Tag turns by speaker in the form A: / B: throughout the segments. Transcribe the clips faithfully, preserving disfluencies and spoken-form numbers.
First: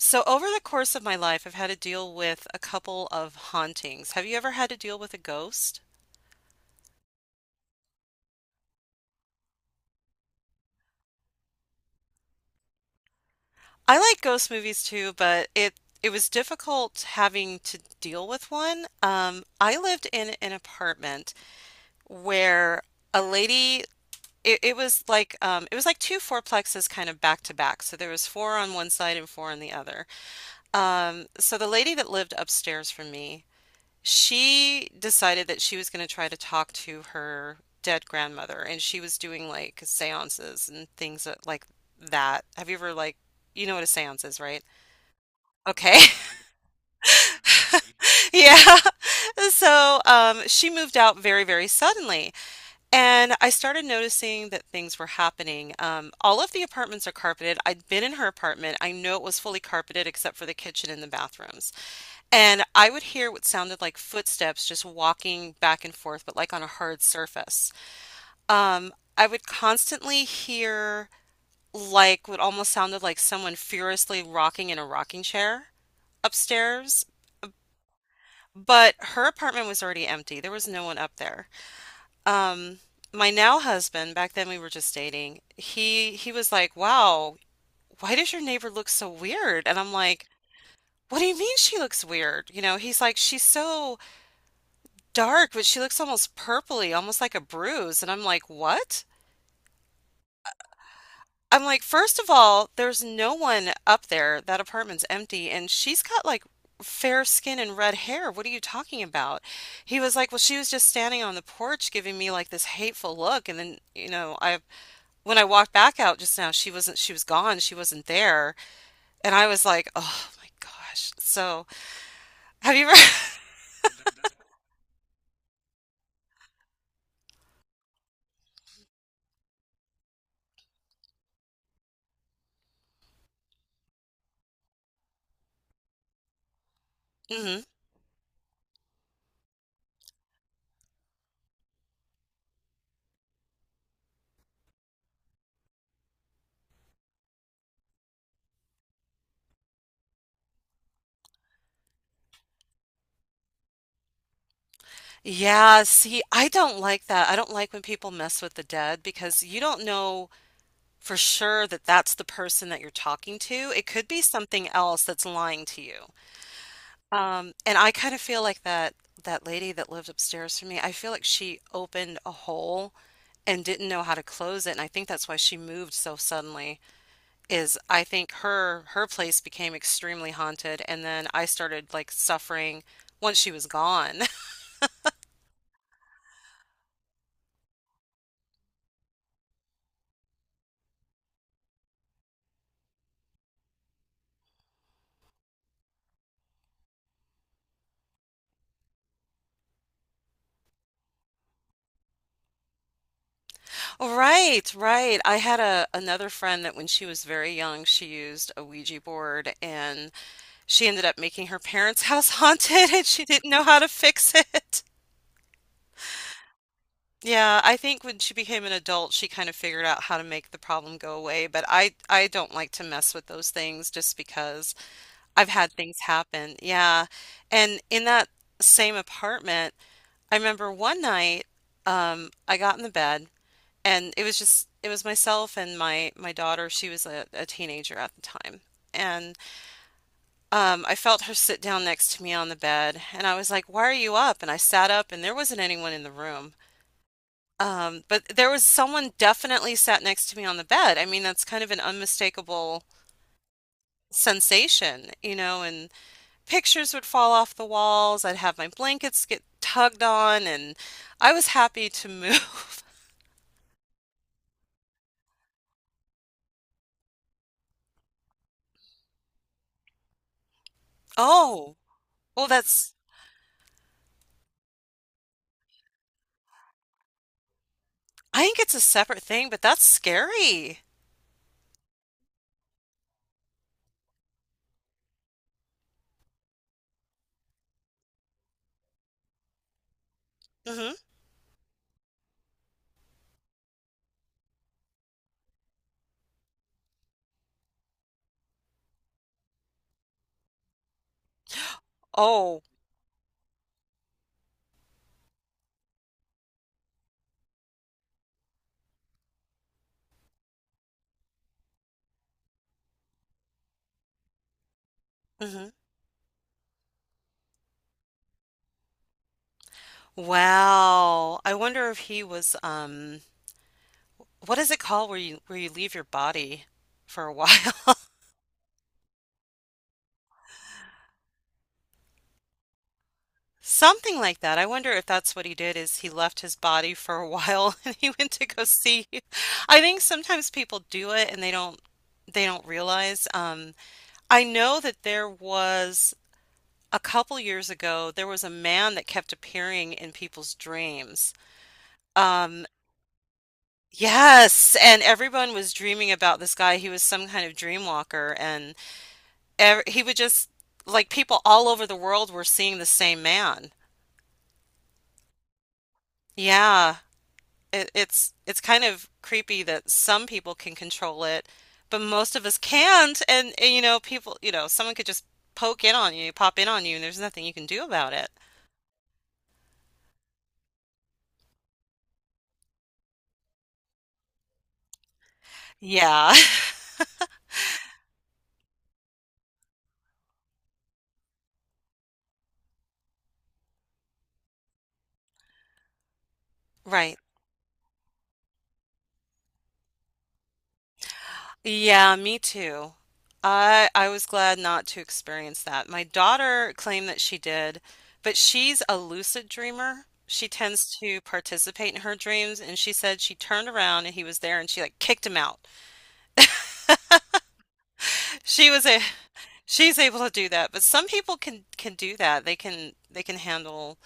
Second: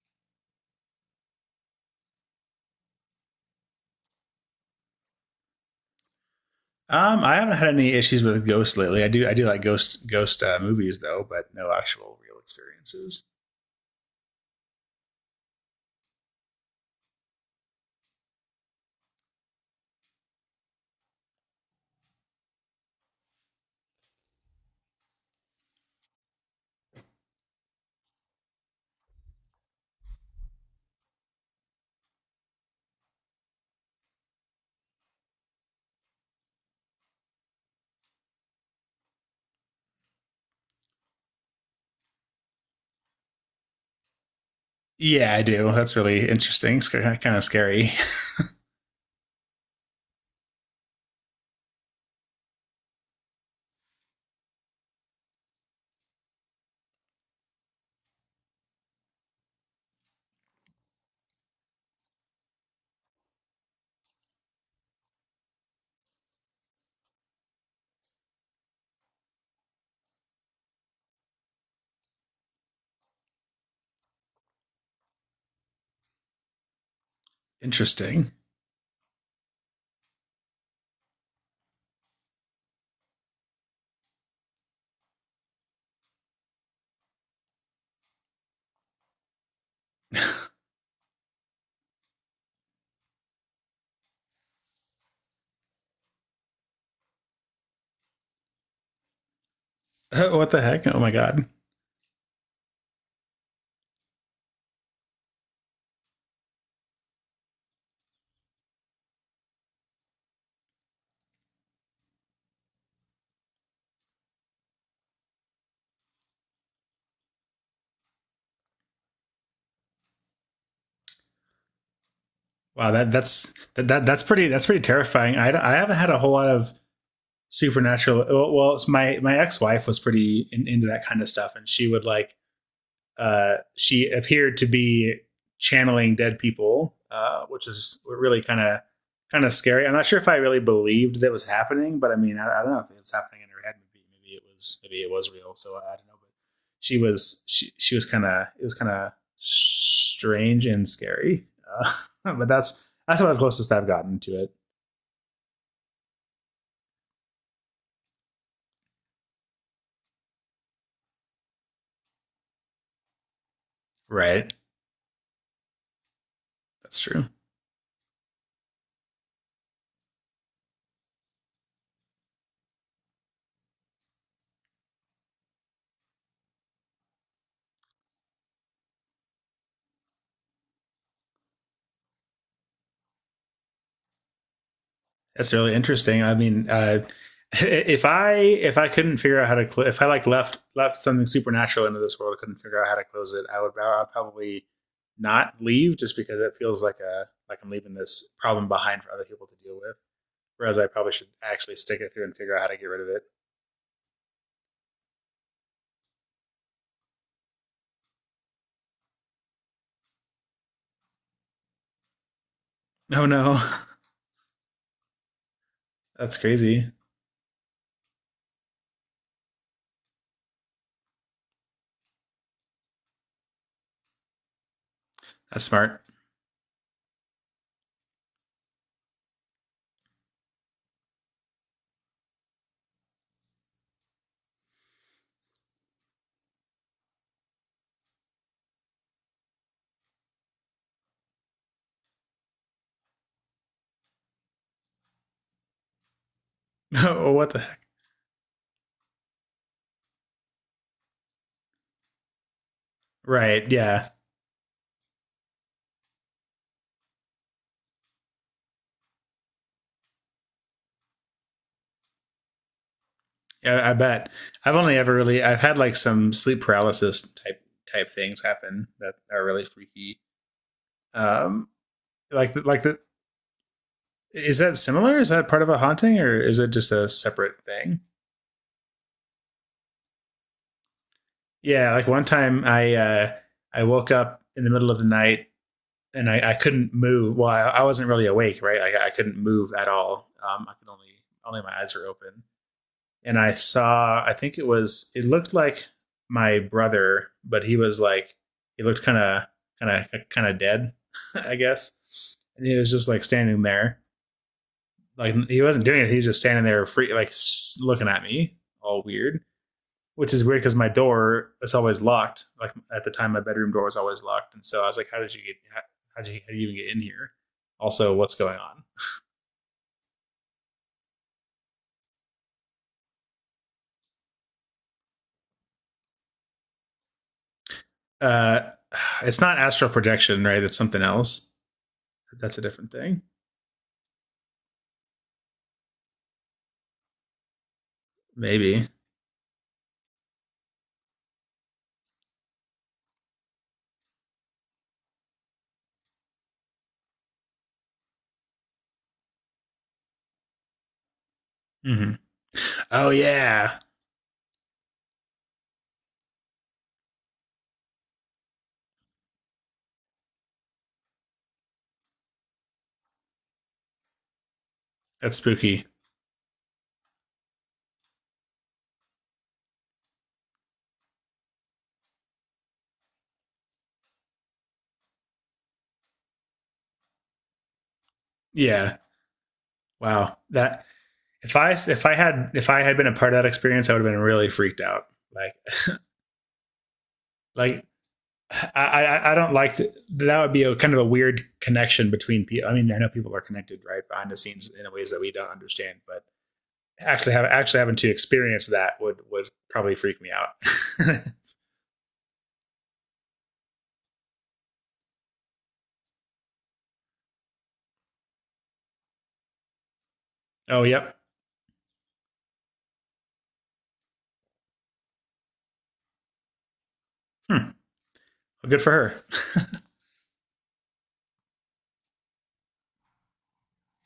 A: So, over the course of my life, I've had to deal with a couple of hauntings. Have you ever had to deal with a ghost?
B: Um, I haven't had any issues with Ghost lately. I do I do like Ghost Ghost uh, movies though, but no actual real experiences.
A: I like ghost movies too, but it it was difficult having to deal with one. Um, I lived in an apartment where a lady it, it was like um, it was like two fourplexes kind of back to back. So there was four on one side and four on the other. Um, so the lady that lived upstairs from me. She decided that she was going to try to talk to her dead grandmother, and she was doing like seances and things like that. Have you ever like you know what a seance is, right?
B: Yeah, I do. That's
A: Okay.
B: really interesting. It's kind of scary.
A: Yeah. So, um, she moved out very, very suddenly. And I started noticing that things were happening. Um, all of the apartments are carpeted. I'd been in her apartment. I know it was fully carpeted except for the kitchen and the bathrooms. And I would hear what sounded like footsteps just walking back and forth, but like on a hard surface. Um, I would constantly hear like what almost sounded like someone furiously rocking in a rocking chair upstairs.
B: Interesting.
A: But her apartment was already empty. There was no one up there. Um, my now husband, back then we were just dating, he he was like, "Wow, why does your neighbor look so weird?" And I'm like, "What do you mean she looks weird?" You know, he's like, "She's so dark, but she looks almost purpley, almost like a bruise." And I'm like, "What?"
B: Oh, what the heck? Oh my god!
A: I'm like, first of all, there's no one up there. That apartment's empty, and she's got like fair skin and red hair. What are you talking about? He was like, well, she was just standing on the porch giving me like this hateful look, and then, you know, I when I walked back out just now, she wasn't, she was gone, she wasn't there, and I was like, oh my gosh. So, have you
B: Wow,
A: ever?
B: that that's that, that that's pretty that's pretty terrifying. I I haven't had a whole lot of supernatural. Well, well it's my my ex wife was pretty in, into that kind of stuff, and she would like uh, she appeared to be channeling dead people, uh,
A: Hmm.
B: which is really kind of kind of scary. I'm not sure if I really believed that was happening, but I mean, I, I don't know if it was happening in her head. Maybe, maybe it was maybe it was real. So I don't know. But she was she she was kind of, it was kind of strange and scary. Uh, but that's that's about the closest I've gotten to it.
A: Yeah, see, I don't like that. I don't like when people mess with the dead because you don't know for sure that that's the person that you're talking to. It could be
B: Right.
A: something else that's lying to you.
B: That's true.
A: Um, and I kind of feel like that that lady that lived upstairs from me, I feel like she opened a hole and didn't know how to close it. And I think that's why she moved so suddenly is I think her her place became extremely haunted and then I started like suffering once she was gone.
B: That's really interesting. I mean, uh, if I if I couldn't figure out how to cl- if I like left left something supernatural into this world, couldn't figure out how to close it, I would I'd probably not leave just because it feels like a like I'm leaving this problem behind for other people to deal with. Whereas I probably should actually stick it through and figure out how to get rid of it.
A: Right, right. I had a another friend that when she was very young, she used a Ouija board and she ended up making her parents' house haunted and she
B: Oh
A: didn't
B: no,
A: know how to fix it.
B: that's crazy.
A: Yeah, I think when she became an adult, she kind of figured out how to make the problem go away, but I I don't like to mess with those things just because I've
B: That's
A: had things
B: smart.
A: happen. Yeah. And in that same apartment, I remember one night, um, I got in the bed and it was just it was myself and my my daughter. She was a, a teenager at the time. Um, I felt her sit down next to me on the bed, and I was like, why are you up? And I sat up, and there wasn't anyone in the room.
B: Oh, what the heck?
A: Um, but there was someone definitely sat next to me on the bed. I mean, that's kind of an unmistakable
B: Right? Yeah.
A: sensation, you know, and pictures would fall off the walls. I'd have my blankets get tugged on, and I was happy to move.
B: Yeah, I bet. I've only ever really I've had like some sleep paralysis type type things happen that are really freaky. Um,
A: Oh, well,
B: like the, like
A: that's,
B: the is that similar? Is that part of a haunting or is it just a separate thing?
A: I think it's a separate thing, but that's scary.
B: Yeah, like one time I uh, I woke up in the middle of the night and I, I couldn't move. Well, I, I wasn't really awake, right? Like I couldn't move at all. Um, I could
A: Hmm.
B: only only my eyes were open, and I saw. I think it was. It looked like my brother, but he was like he looked kind of kind of kind of dead, I guess.
A: Oh.
B: And he was just like standing there, like he wasn't doing it. He was just standing there, free, like looking at me, all weird. Which is weird because my door is always locked. Like at the time, my bedroom door was always locked, and so I was like, "How did you get?
A: Hmm.
B: How, how did you, how did you even get in here? Also, what's going on?"
A: Wow. I wonder if he was, um, what is it called where you where you leave your body for a while?
B: Uh, it's not astral projection, right? It's something else. That's a different thing,
A: Something like that. I wonder if that's what he did is he left his body for a while and he went to go
B: maybe.
A: see. I think sometimes people do it and they don't they don't realize. Um, I know that there was a couple years ago there was a man that kept appearing in people's dreams.
B: Hmm.
A: Um,
B: Oh yeah,
A: yes, and everyone was dreaming about this guy. He was some kind of dream walker and ev he would just like people all over the world were seeing the same man.
B: that's spooky.
A: Yeah, it, it's it's kind of creepy that some people can control it, but most of us can't. And, and you know, people, you know, someone could just poke in on you, pop in on you, and there's nothing you can do about it.
B: Yeah, wow. That if I if I had if I had been a part of that experience, I would have been really freaked out. Like
A: Yeah,
B: like I, I, I don't like to, that would be a kind of a weird connection between people. I mean, I know people are connected right behind the scenes in ways that we don't understand, but
A: right.
B: actually have actually having to experience that would would probably freak me out.
A: Yeah, me too. I I was glad not to experience that. My daughter claimed that she did, but she's a lucid dreamer. She
B: Oh,
A: tends
B: yep.
A: to participate in her dreams, and she said she turned around and he was there, and she like kicked him out.
B: Hmm.
A: She
B: Well, good
A: was
B: for
A: a
B: her.
A: she's able to do that, but some people can can do that. They can they can handle,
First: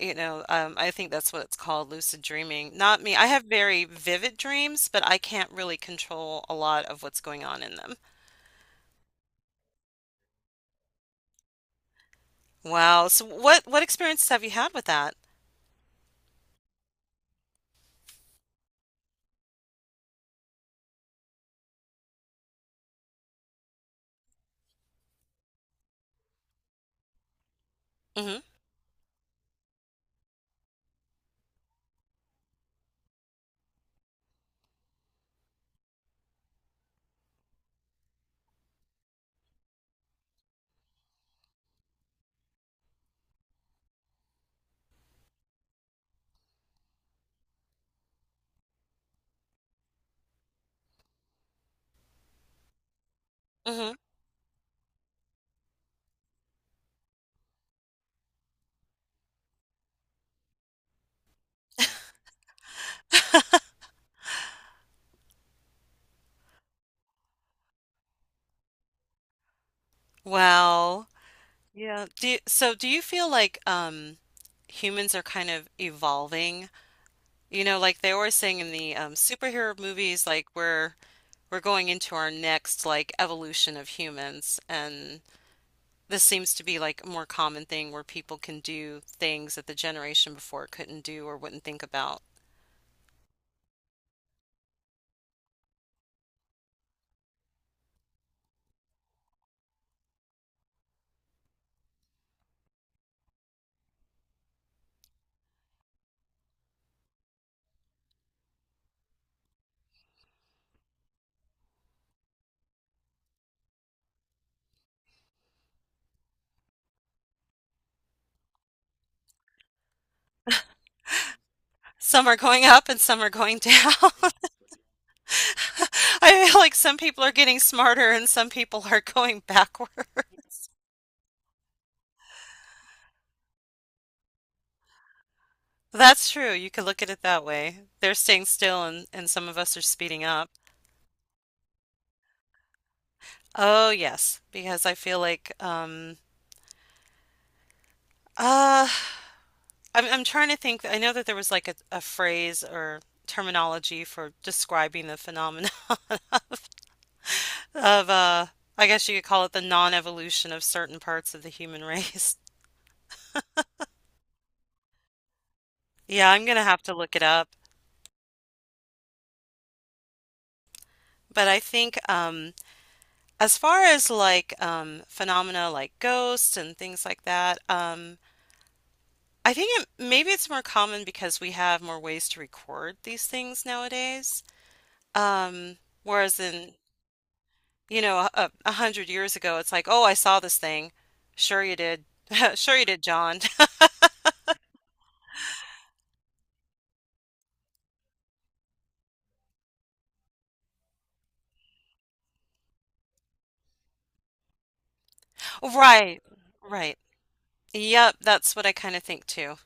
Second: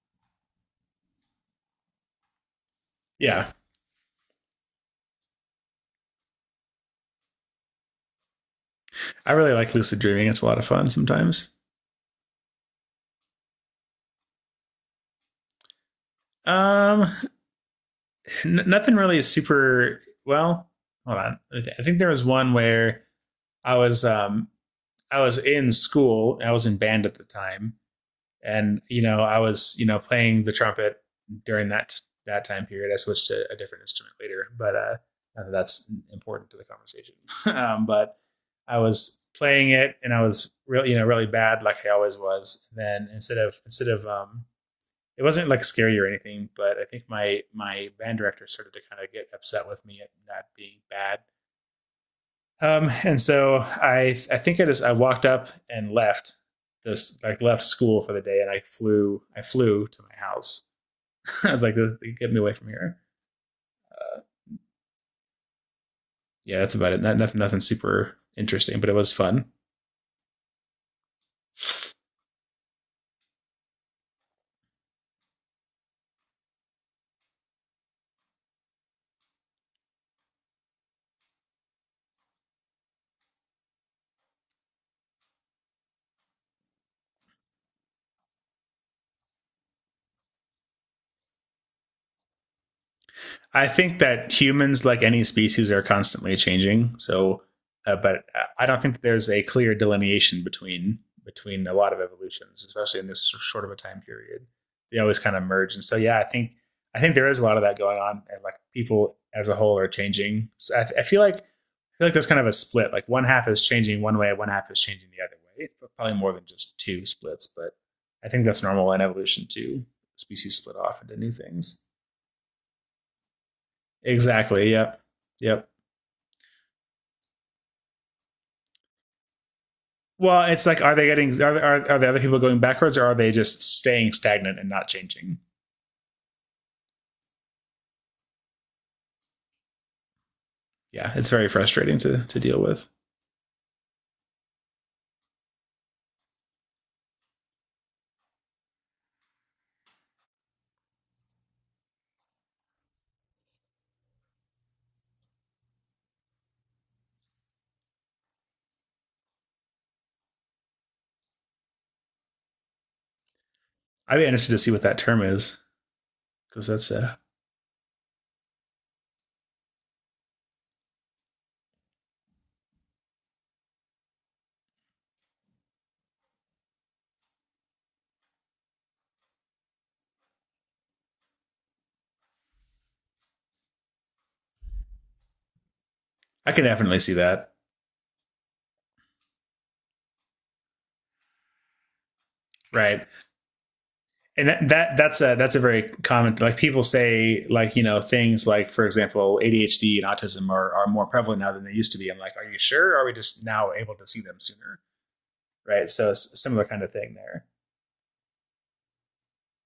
A: you know, um, I think that's what it's called, lucid dreaming. Not me. I have
B: Yeah,
A: very vivid dreams, but I can't really control a lot of what's going on in them.
B: I really like lucid dreaming. It's a lot of fun sometimes.
A: Wow. So what what experiences have you had with that?
B: Um, n- nothing really is super. Well, hold on. I think there was one where I was um I was in school. I was in band at the time,
A: Hmm.
B: and you know, I was you know, playing the trumpet during that that time period. I switched to a different instrument later, but uh that's important to the conversation. um, but I was playing it and I was really, you know, really bad like I always was then, instead of instead of um it wasn't like scary or anything, but I think my my band director started to kind of get upset with me at not being bad. um, and so
A: Hmm.
B: I, I think I just I walked up and left this like left school for the day, and I flew I flew to my house. I was like, "Get me away from here." Yeah, that's about it. Not nothing, nothing super interesting, but it was fun.
A: Wow. Yeah. Do you, so do you feel like um humans are kind of evolving? You know, like they always saying in the um superhero movies, like we're we're going into our next like evolution of humans and this seems to be like a more common thing where people can do things that the generation before couldn't do or wouldn't think about.
B: I think that humans, like any species, are constantly changing. So, uh, but uh, I don't think that there's a clear delineation between between a lot of evolutions, especially in this short of a time period. They always kind of merge, and so yeah, I think I think there is a lot of that going on, and like people as a whole are changing. So I, I feel like I feel like there's kind of a split. Like one half is changing one way, one half is changing the other way. It's probably more than just two splits, but I think that's normal in evolution too. Species split off into new things.
A: Some are going up and some are going down.
B: Exactly. Yep. Yep.
A: I feel like some people are getting smarter and some people are going backward.
B: Well, it's like, are they getting are are, are the other people going backwards, or are they just staying stagnant and not changing?
A: That's true. You could look at it that way. They're staying still and, and some of us are speeding up.
B: Yeah, it's very frustrating to to deal with.
A: Oh, yes, because I feel like um uh I'm I'm trying to think. I know that there was like a, a phrase or terminology for describing the phenomenon of uh I guess you could call it the non-evolution of certain parts of the human race.
B: I'd be interested to see what that term is
A: Yeah, I'm gonna
B: because
A: have
B: that's
A: to look
B: uh,
A: it up. But I think um as far as like um, phenomena like ghosts and things like that, um, I think it, maybe it's more common because we have more ways to record these things nowadays. Um, whereas
B: I can
A: in,
B: definitely see that,
A: you know, a, a hundred years ago, it's like, oh, I saw this thing. Sure you did. Sure you did,
B: right?
A: John.
B: And that, that that's a that's a very common, like people say, like, you know, things like for example A D H D and autism are are more prevalent now than they used to be. I'm like, are you sure? Or are we just now able to see them sooner? Right? So
A: Right,
B: it's a similar kind of
A: right.
B: thing there.
A: Yep, that's what I kind of think too.